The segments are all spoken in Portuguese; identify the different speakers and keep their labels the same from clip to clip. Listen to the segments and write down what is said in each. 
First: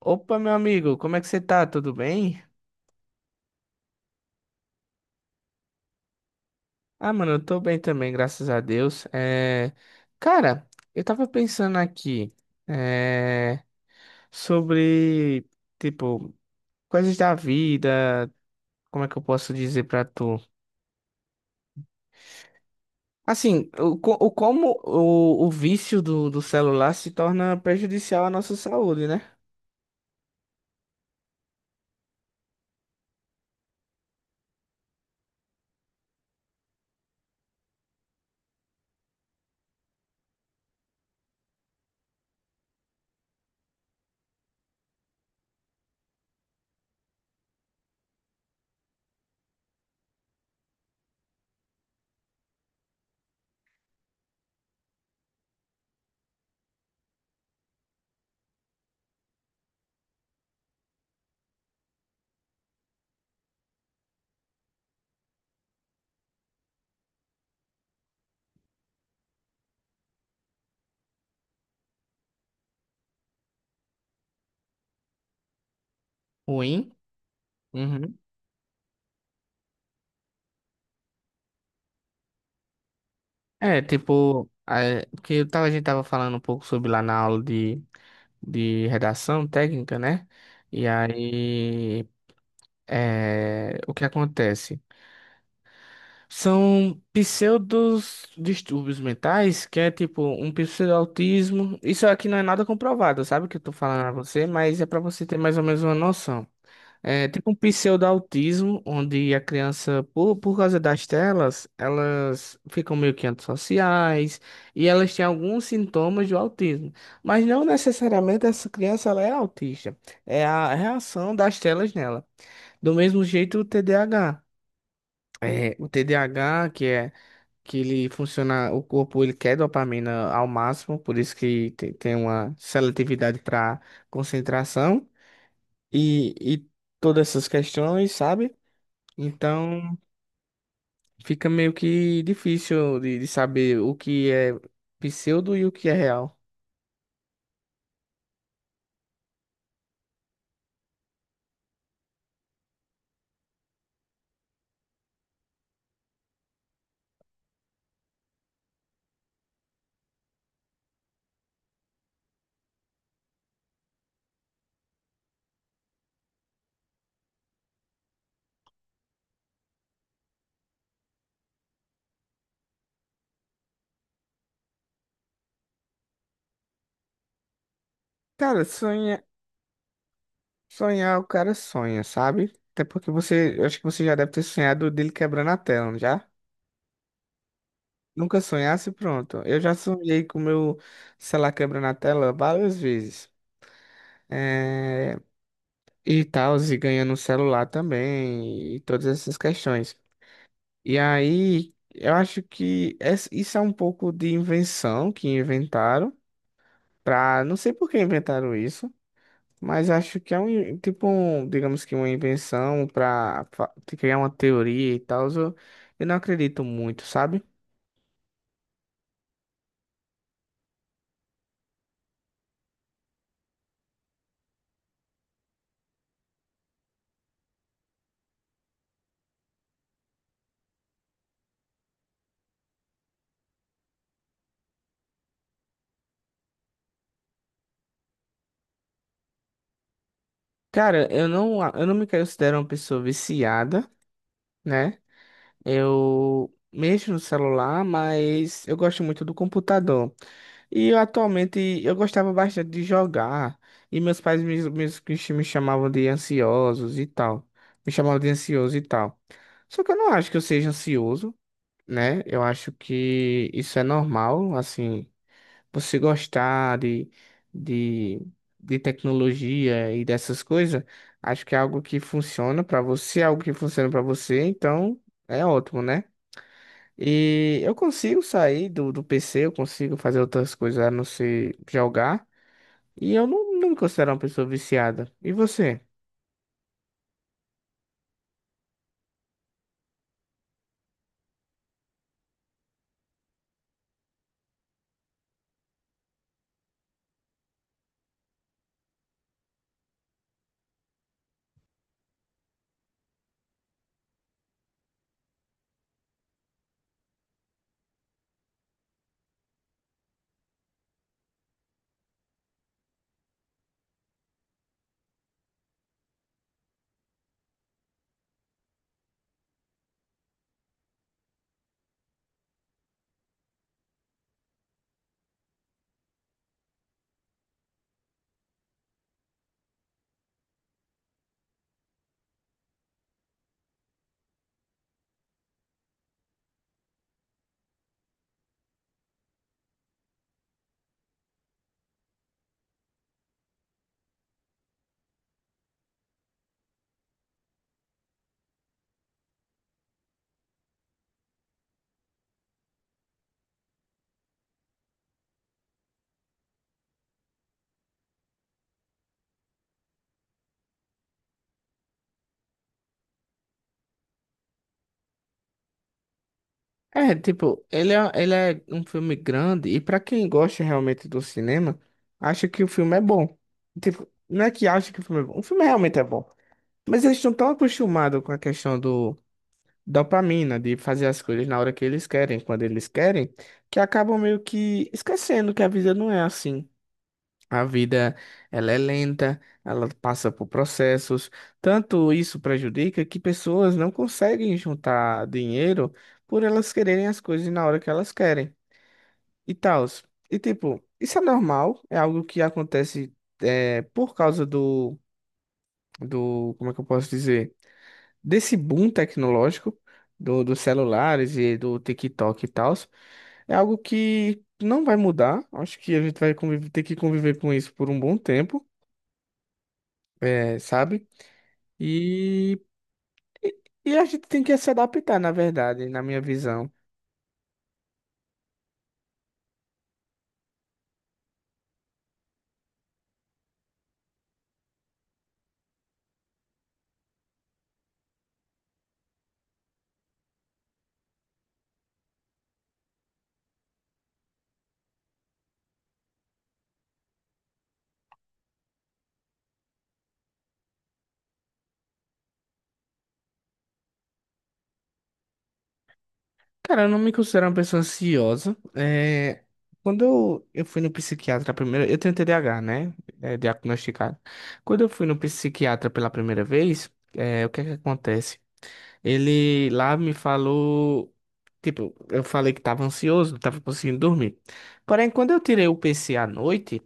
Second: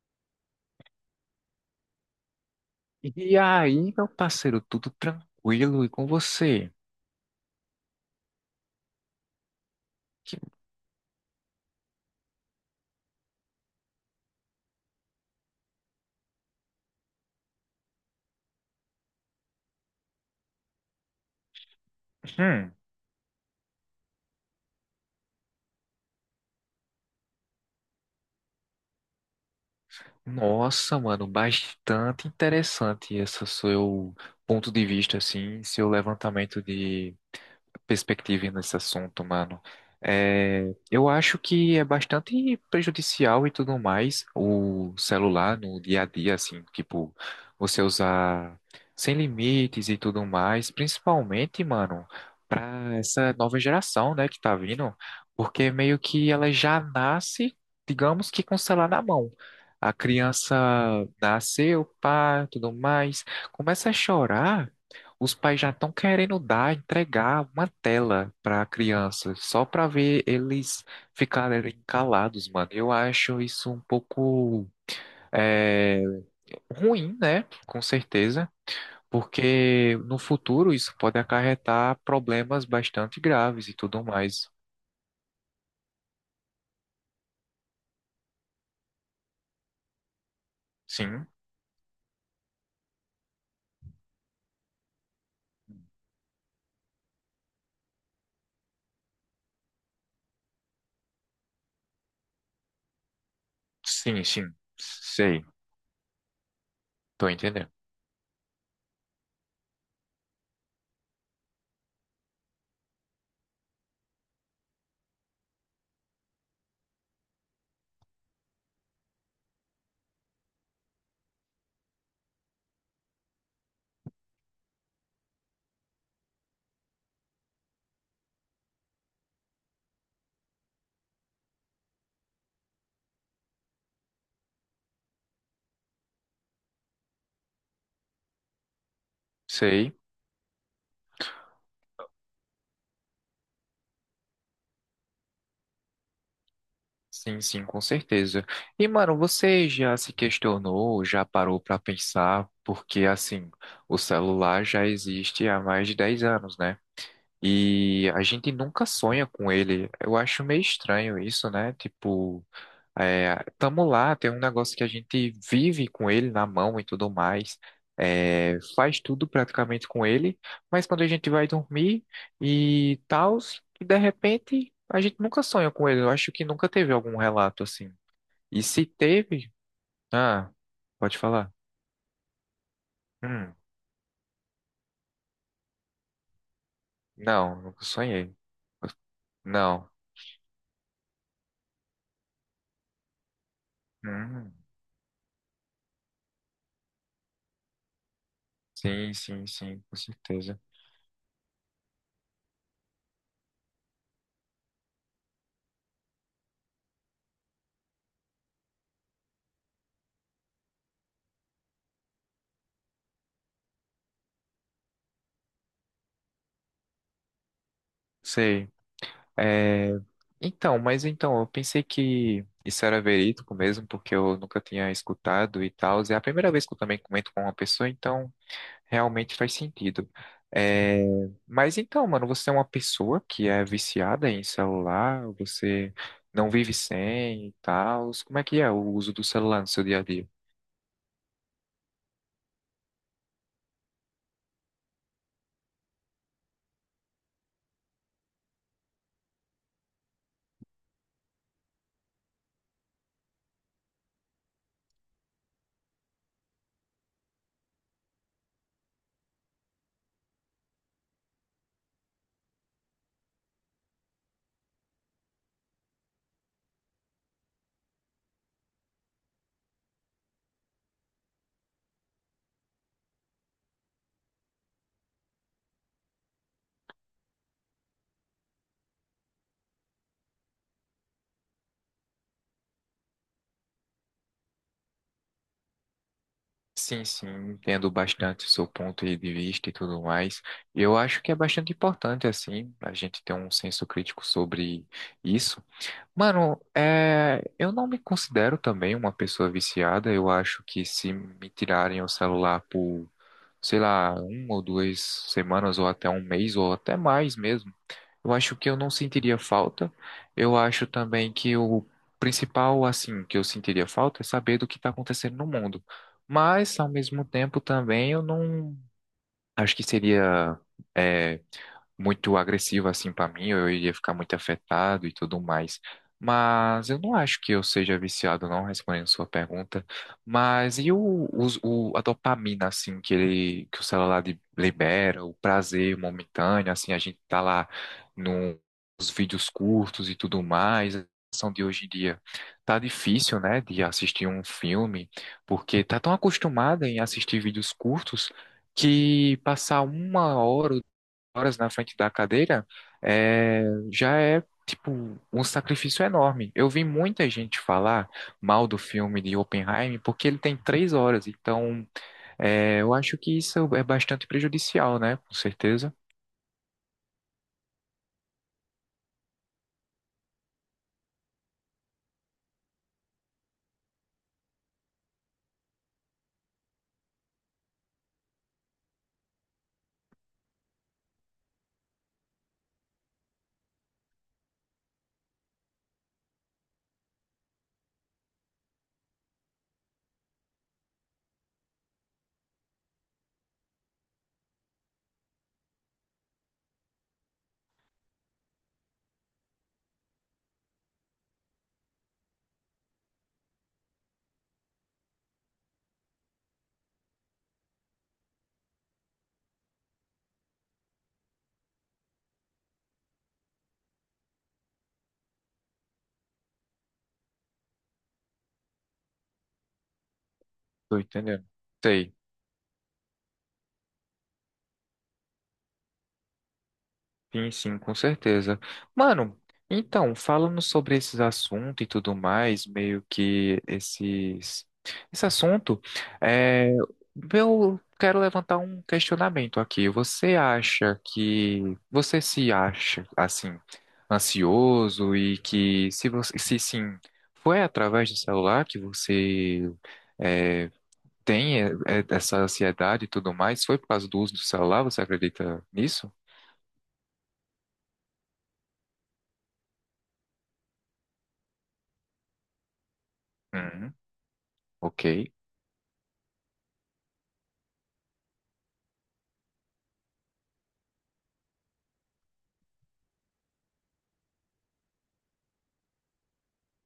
Speaker 1: Opa, meu amigo, como é que você tá? Tudo bem?
Speaker 2: E aí, meu parceiro, tudo tranquilo e com você?
Speaker 1: Eu tô bem também, graças a Deus.
Speaker 2: Que-
Speaker 1: Cara, eu tava pensando aqui é... sobre, tipo, coisas da vida, como é que eu posso dizer pra tu?
Speaker 2: hum,
Speaker 1: Assim, o, co- o como o vício do celular se torna prejudicial à nossa saúde, né?
Speaker 2: Nossa, mano, bastante interessante esse seu ponto de vista, assim, seu levantamento de perspectiva nesse assunto, mano. É, eu acho que é bastante prejudicial e tudo mais o celular no dia a dia, assim, tipo, você usar sem limites e tudo mais, principalmente, mano, pra essa nova geração, né, que tá vindo, porque meio que ela já nasce, digamos que com o celular na mão. A criança nasceu, pá, tudo mais, começa a chorar, os pais já estão querendo dar, entregar uma tela para a criança, só para ver eles ficarem calados, mano. Eu acho isso um pouco é,
Speaker 1: Ruim.
Speaker 2: ruim, né? Com
Speaker 1: Uhum.
Speaker 2: certeza, porque no futuro isso pode acarretar problemas bastante graves e tudo mais.
Speaker 1: Porque a gente tava falando um pouco sobre lá na aula de redação técnica, né? E
Speaker 2: Sim,
Speaker 1: aí, o que acontece? São pseudos distúrbios mentais, que é tipo um pseudo-autismo. Isso aqui não é nada comprovado, sabe? O que eu tô falando a
Speaker 2: sim,
Speaker 1: você,
Speaker 2: sim.
Speaker 1: mas é pra você ter
Speaker 2: Sei,
Speaker 1: mais ou menos uma noção. É
Speaker 2: tô
Speaker 1: tipo um
Speaker 2: entendendo.
Speaker 1: pseudo-autismo, onde a criança, por causa das telas, elas ficam meio que antissociais e elas têm alguns sintomas do autismo. Mas não necessariamente essa criança ela é autista. É a reação das telas nela. Do mesmo jeito o TDAH. É, o TDAH, que é que ele funciona, o corpo ele quer dopamina ao máximo, por isso que tem uma seletividade para concentração e todas essas questões, sabe?
Speaker 2: Sei.
Speaker 1: Então fica meio que difícil de saber o que é pseudo e o que é real.
Speaker 2: Sim, sim, com certeza. E, mano, você já se questionou, já parou pra pensar, porque, assim, o celular já existe há mais de 10 anos, né? E a gente nunca sonha com ele. Eu acho meio estranho isso, né? Tipo. É, tamo lá, tem um negócio que a gente vive com ele na mão e tudo mais. É, faz tudo praticamente com ele, mas quando a gente vai dormir e tal, e de repente a gente nunca sonha com ele. Eu acho que nunca teve algum relato assim. E
Speaker 1: Cara,
Speaker 2: se
Speaker 1: sonha,
Speaker 2: teve, ah,
Speaker 1: sonhar
Speaker 2: pode
Speaker 1: o
Speaker 2: falar.
Speaker 1: cara sonha, sabe? Até porque
Speaker 2: Hum,
Speaker 1: você, eu acho que você já deve ter sonhado dele quebrando a tela, não já?
Speaker 2: não, nunca sonhei.
Speaker 1: Nunca sonhasse, pronto. Eu já
Speaker 2: Não.
Speaker 1: sonhei com o meu celular quebrando a tela várias vezes.
Speaker 2: Hum,
Speaker 1: É, e tal, e ganhando um celular também, e todas
Speaker 2: sim,
Speaker 1: essas
Speaker 2: sim, sim,
Speaker 1: questões.
Speaker 2: com certeza.
Speaker 1: E aí, eu acho que isso é um pouco de invenção que inventaram. Pra, não sei por que inventaram isso, mas acho que é um, digamos que uma invenção pra te criar uma teoria e tal. Eu não acredito muito, sabe?
Speaker 2: Sei. É, então, mas então, eu pensei que isso era verídico mesmo, porque eu nunca tinha escutado e tal. É a primeira vez que eu também comento com uma pessoa, então realmente faz sentido. É, mas então, mano, você é uma pessoa que é viciada em celular, você não vive sem e tal. Como é que é o uso do celular no seu dia a dia?
Speaker 1: Cara, eu não me considero uma pessoa viciada, né? Eu mexo no celular, mas eu gosto muito do computador. E eu, atualmente eu gostava bastante de jogar. E meus pais me chamavam de ansiosos e tal. Me chamavam de ansioso e tal. Só que eu não acho que eu seja ansioso, né? Eu acho que isso é normal, assim, você gostar de, de tecnologia e dessas coisas. Acho que é algo que funciona pra você, é algo que funciona pra você, então é ótimo, né? E eu consigo sair do PC, eu consigo fazer outras coisas a não ser jogar, e eu não, não me considero uma pessoa viciada. E você?
Speaker 2: Sim, sim, entendo bastante o seu ponto de vista e tudo mais. Eu acho que é bastante importante, assim, a gente ter um senso crítico sobre isso. Mano, eu não me considero também uma pessoa viciada. Eu acho que se me tirarem o celular por, sei lá, uma ou duas semanas, ou até um mês, ou até mais mesmo, eu acho que eu não sentiria falta. Eu acho também que o principal, assim, que eu sentiria falta é saber do que está acontecendo no mundo. Mas, ao mesmo tempo, também eu não. Acho que seria é, muito agressivo assim pra mim, eu iria ficar muito afetado e tudo mais. Mas eu não acho que eu seja viciado, não, respondendo sua pergunta. Mas a dopamina, assim, que ele, que o celular libera, o prazer momentâneo, assim, a gente tá lá no- nos vídeos curtos e tudo mais. A situação de hoje em dia tá difícil, né, de assistir um filme, porque tá tão acostumada em assistir vídeos curtos que passar uma hora, ou duas horas na frente da cadeira é, já é tipo um sacrifício enorme. Eu vi muita gente falar mal do filme de Oppenheimer porque ele tem três horas, então eu acho que isso é bastante prejudicial, né? Com certeza.
Speaker 1: É, tipo, ele é um filme grande e pra quem gosta realmente do cinema, acha que o filme é bom. Tipo, não é que acha que o filme é bom, o filme realmente é bom. Mas eles estão tão acostumados com a questão do dopamina, de fazer as coisas na hora que eles querem, quando eles querem, que acabam meio que esquecendo que a vida não é assim. A vida, ela é lenta, ela passa por processos. Tanto isso prejudica que pessoas não conseguem juntar dinheiro por elas quererem as coisas na hora que elas querem e tal. E tipo, isso é normal, é algo que acontece, por causa do como é que eu posso dizer? Desse boom tecnológico do, dos celulares e do TikTok e tal. É algo que não vai mudar. Acho que a gente vai ter que conviver com isso por um bom tempo,
Speaker 2: Tô
Speaker 1: sabe?
Speaker 2: entendendo. Sei.
Speaker 1: E, e a gente tem que se adaptar, na verdade, na minha visão.
Speaker 2: Sim, sim, com certeza. Mano, então, falando sobre esses assuntos e tudo mais, meio que esse assunto, é, eu quero levantar um questionamento aqui. Você se acha, assim, ansioso e que, se você, se sim, foi através do celular que você, é, tem essa ansiedade e tudo mais? Foi por causa do uso do celular? Você acredita nisso?
Speaker 1: Cara, eu não me considero uma pessoa ansiosa. É, quando eu fui no psiquiatra primeiro, eu tenho TDAH, né? É,
Speaker 2: Uhum,
Speaker 1: diagnosticado. Quando eu
Speaker 2: ok.
Speaker 1: fui no psiquiatra pela primeira vez, é, o que é que acontece? Ele lá me falou. Tipo, eu falei que tava ansioso, não tava conseguindo dormir. Porém, quando eu tirei o PC à noite,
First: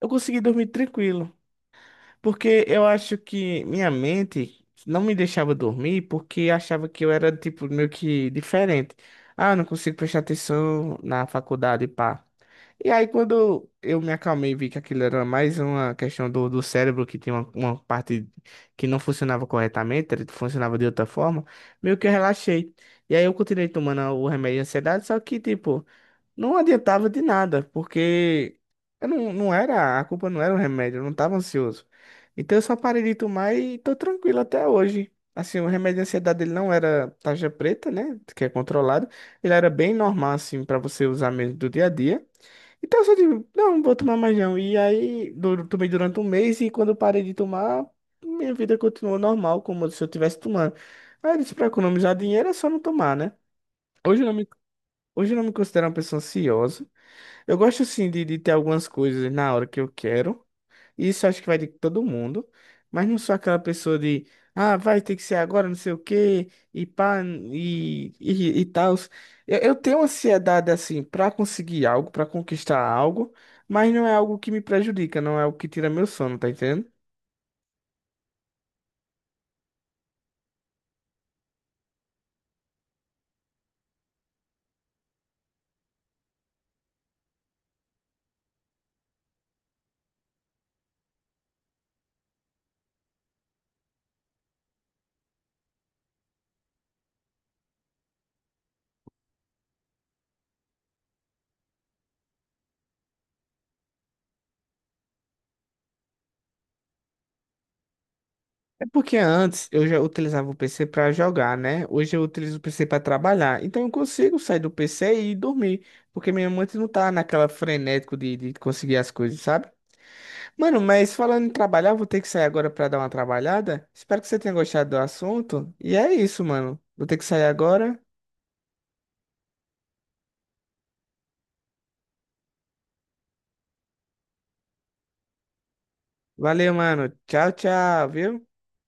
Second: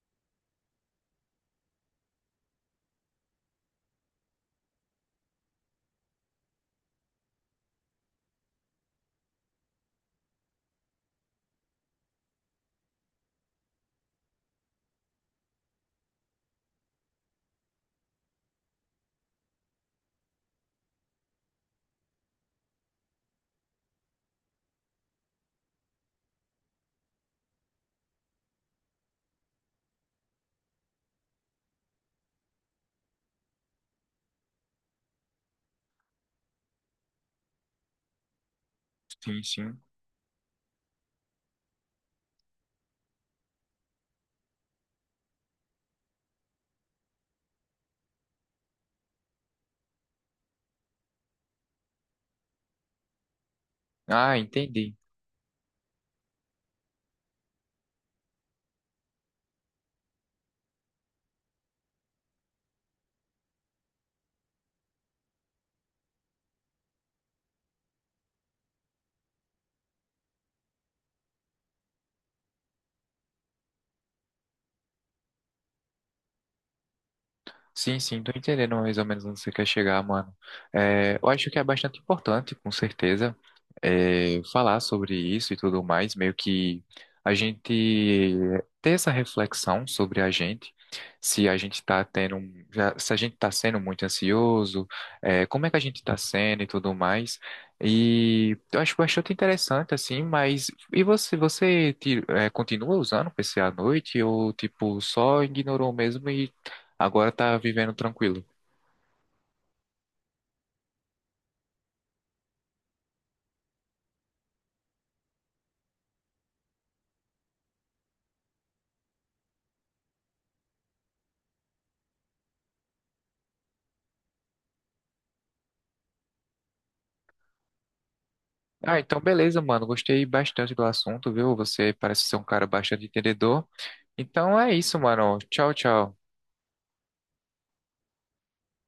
Speaker 1: eu consegui dormir tranquilo. Porque eu acho que minha mente não me deixava dormir porque achava que eu era, tipo, meio que diferente. Ah, eu não consigo prestar atenção na faculdade, pá. E aí, quando eu me acalmei e vi que aquilo era mais uma questão do cérebro, que tinha uma parte que não funcionava corretamente, ele funcionava de outra forma, meio que eu relaxei. E aí, eu continuei tomando o remédio de ansiedade, só que tipo, não adiantava de nada, porque eu não, não era, a culpa não era o remédio, eu não estava ansioso. Então eu só parei de tomar e tô tranquilo até hoje. Assim, o remédio de ansiedade ele não era tarja preta, né? Que é controlado.
Speaker 2: Sim,
Speaker 1: Ele era
Speaker 2: sim.
Speaker 1: bem normal, assim, para você usar mesmo do dia a dia. Então eu só digo, não, não vou tomar mais não. E aí, tomei durante 1 mês e quando eu parei de tomar, minha vida continuou normal, como se eu estivesse tomando. Aí eu disse, pra economizar dinheiro é só não tomar, né? Hoje eu não
Speaker 2: Ah,
Speaker 1: me,
Speaker 2: entendi.
Speaker 1: hoje eu não me considero uma pessoa ansiosa. Eu gosto sim de ter algumas coisas na hora que eu quero. Isso acho que vai de todo mundo. Mas não sou aquela pessoa de, ah, vai ter que ser agora, não sei o quê, e pá, e tal. Eu tenho ansiedade assim pra conseguir algo, pra conquistar algo, mas não é algo que me prejudica, não é algo que tira meu sono, tá entendendo?
Speaker 2: Sim, sim, tô entendendo mais ou menos onde você quer chegar, mano. Eu acho que é bastante importante, com certeza, falar sobre isso e tudo mais, meio que a gente ter essa reflexão sobre a gente, se a gente tá tendo, se a gente tá sendo muito ansioso, como é que a gente tá sendo e tudo mais. E eu acho bastante interessante, assim, mas e você, você continua usando o PC à noite ou, tipo, só ignorou mesmo? Agora tá vivendo tranquilo.
Speaker 1: É porque antes eu já utilizava o PC para jogar, né? Hoje eu utilizo o PC para trabalhar. Então eu consigo sair do PC e ir dormir. Porque minha mente não tá naquela frenético de conseguir as coisas, sabe? Mano, mas falando em trabalhar, eu vou ter que sair agora para dar uma trabalhada. Espero que você tenha gostado do assunto. E é isso, mano. Vou ter que sair agora.
Speaker 2: Ah, então beleza, mano. Gostei bastante do assunto, viu? Você parece ser um cara bastante entendedor. Então é isso, mano. Tchau, tchau.
Speaker 1: Valeu, mano. Tchau, tchau, viu?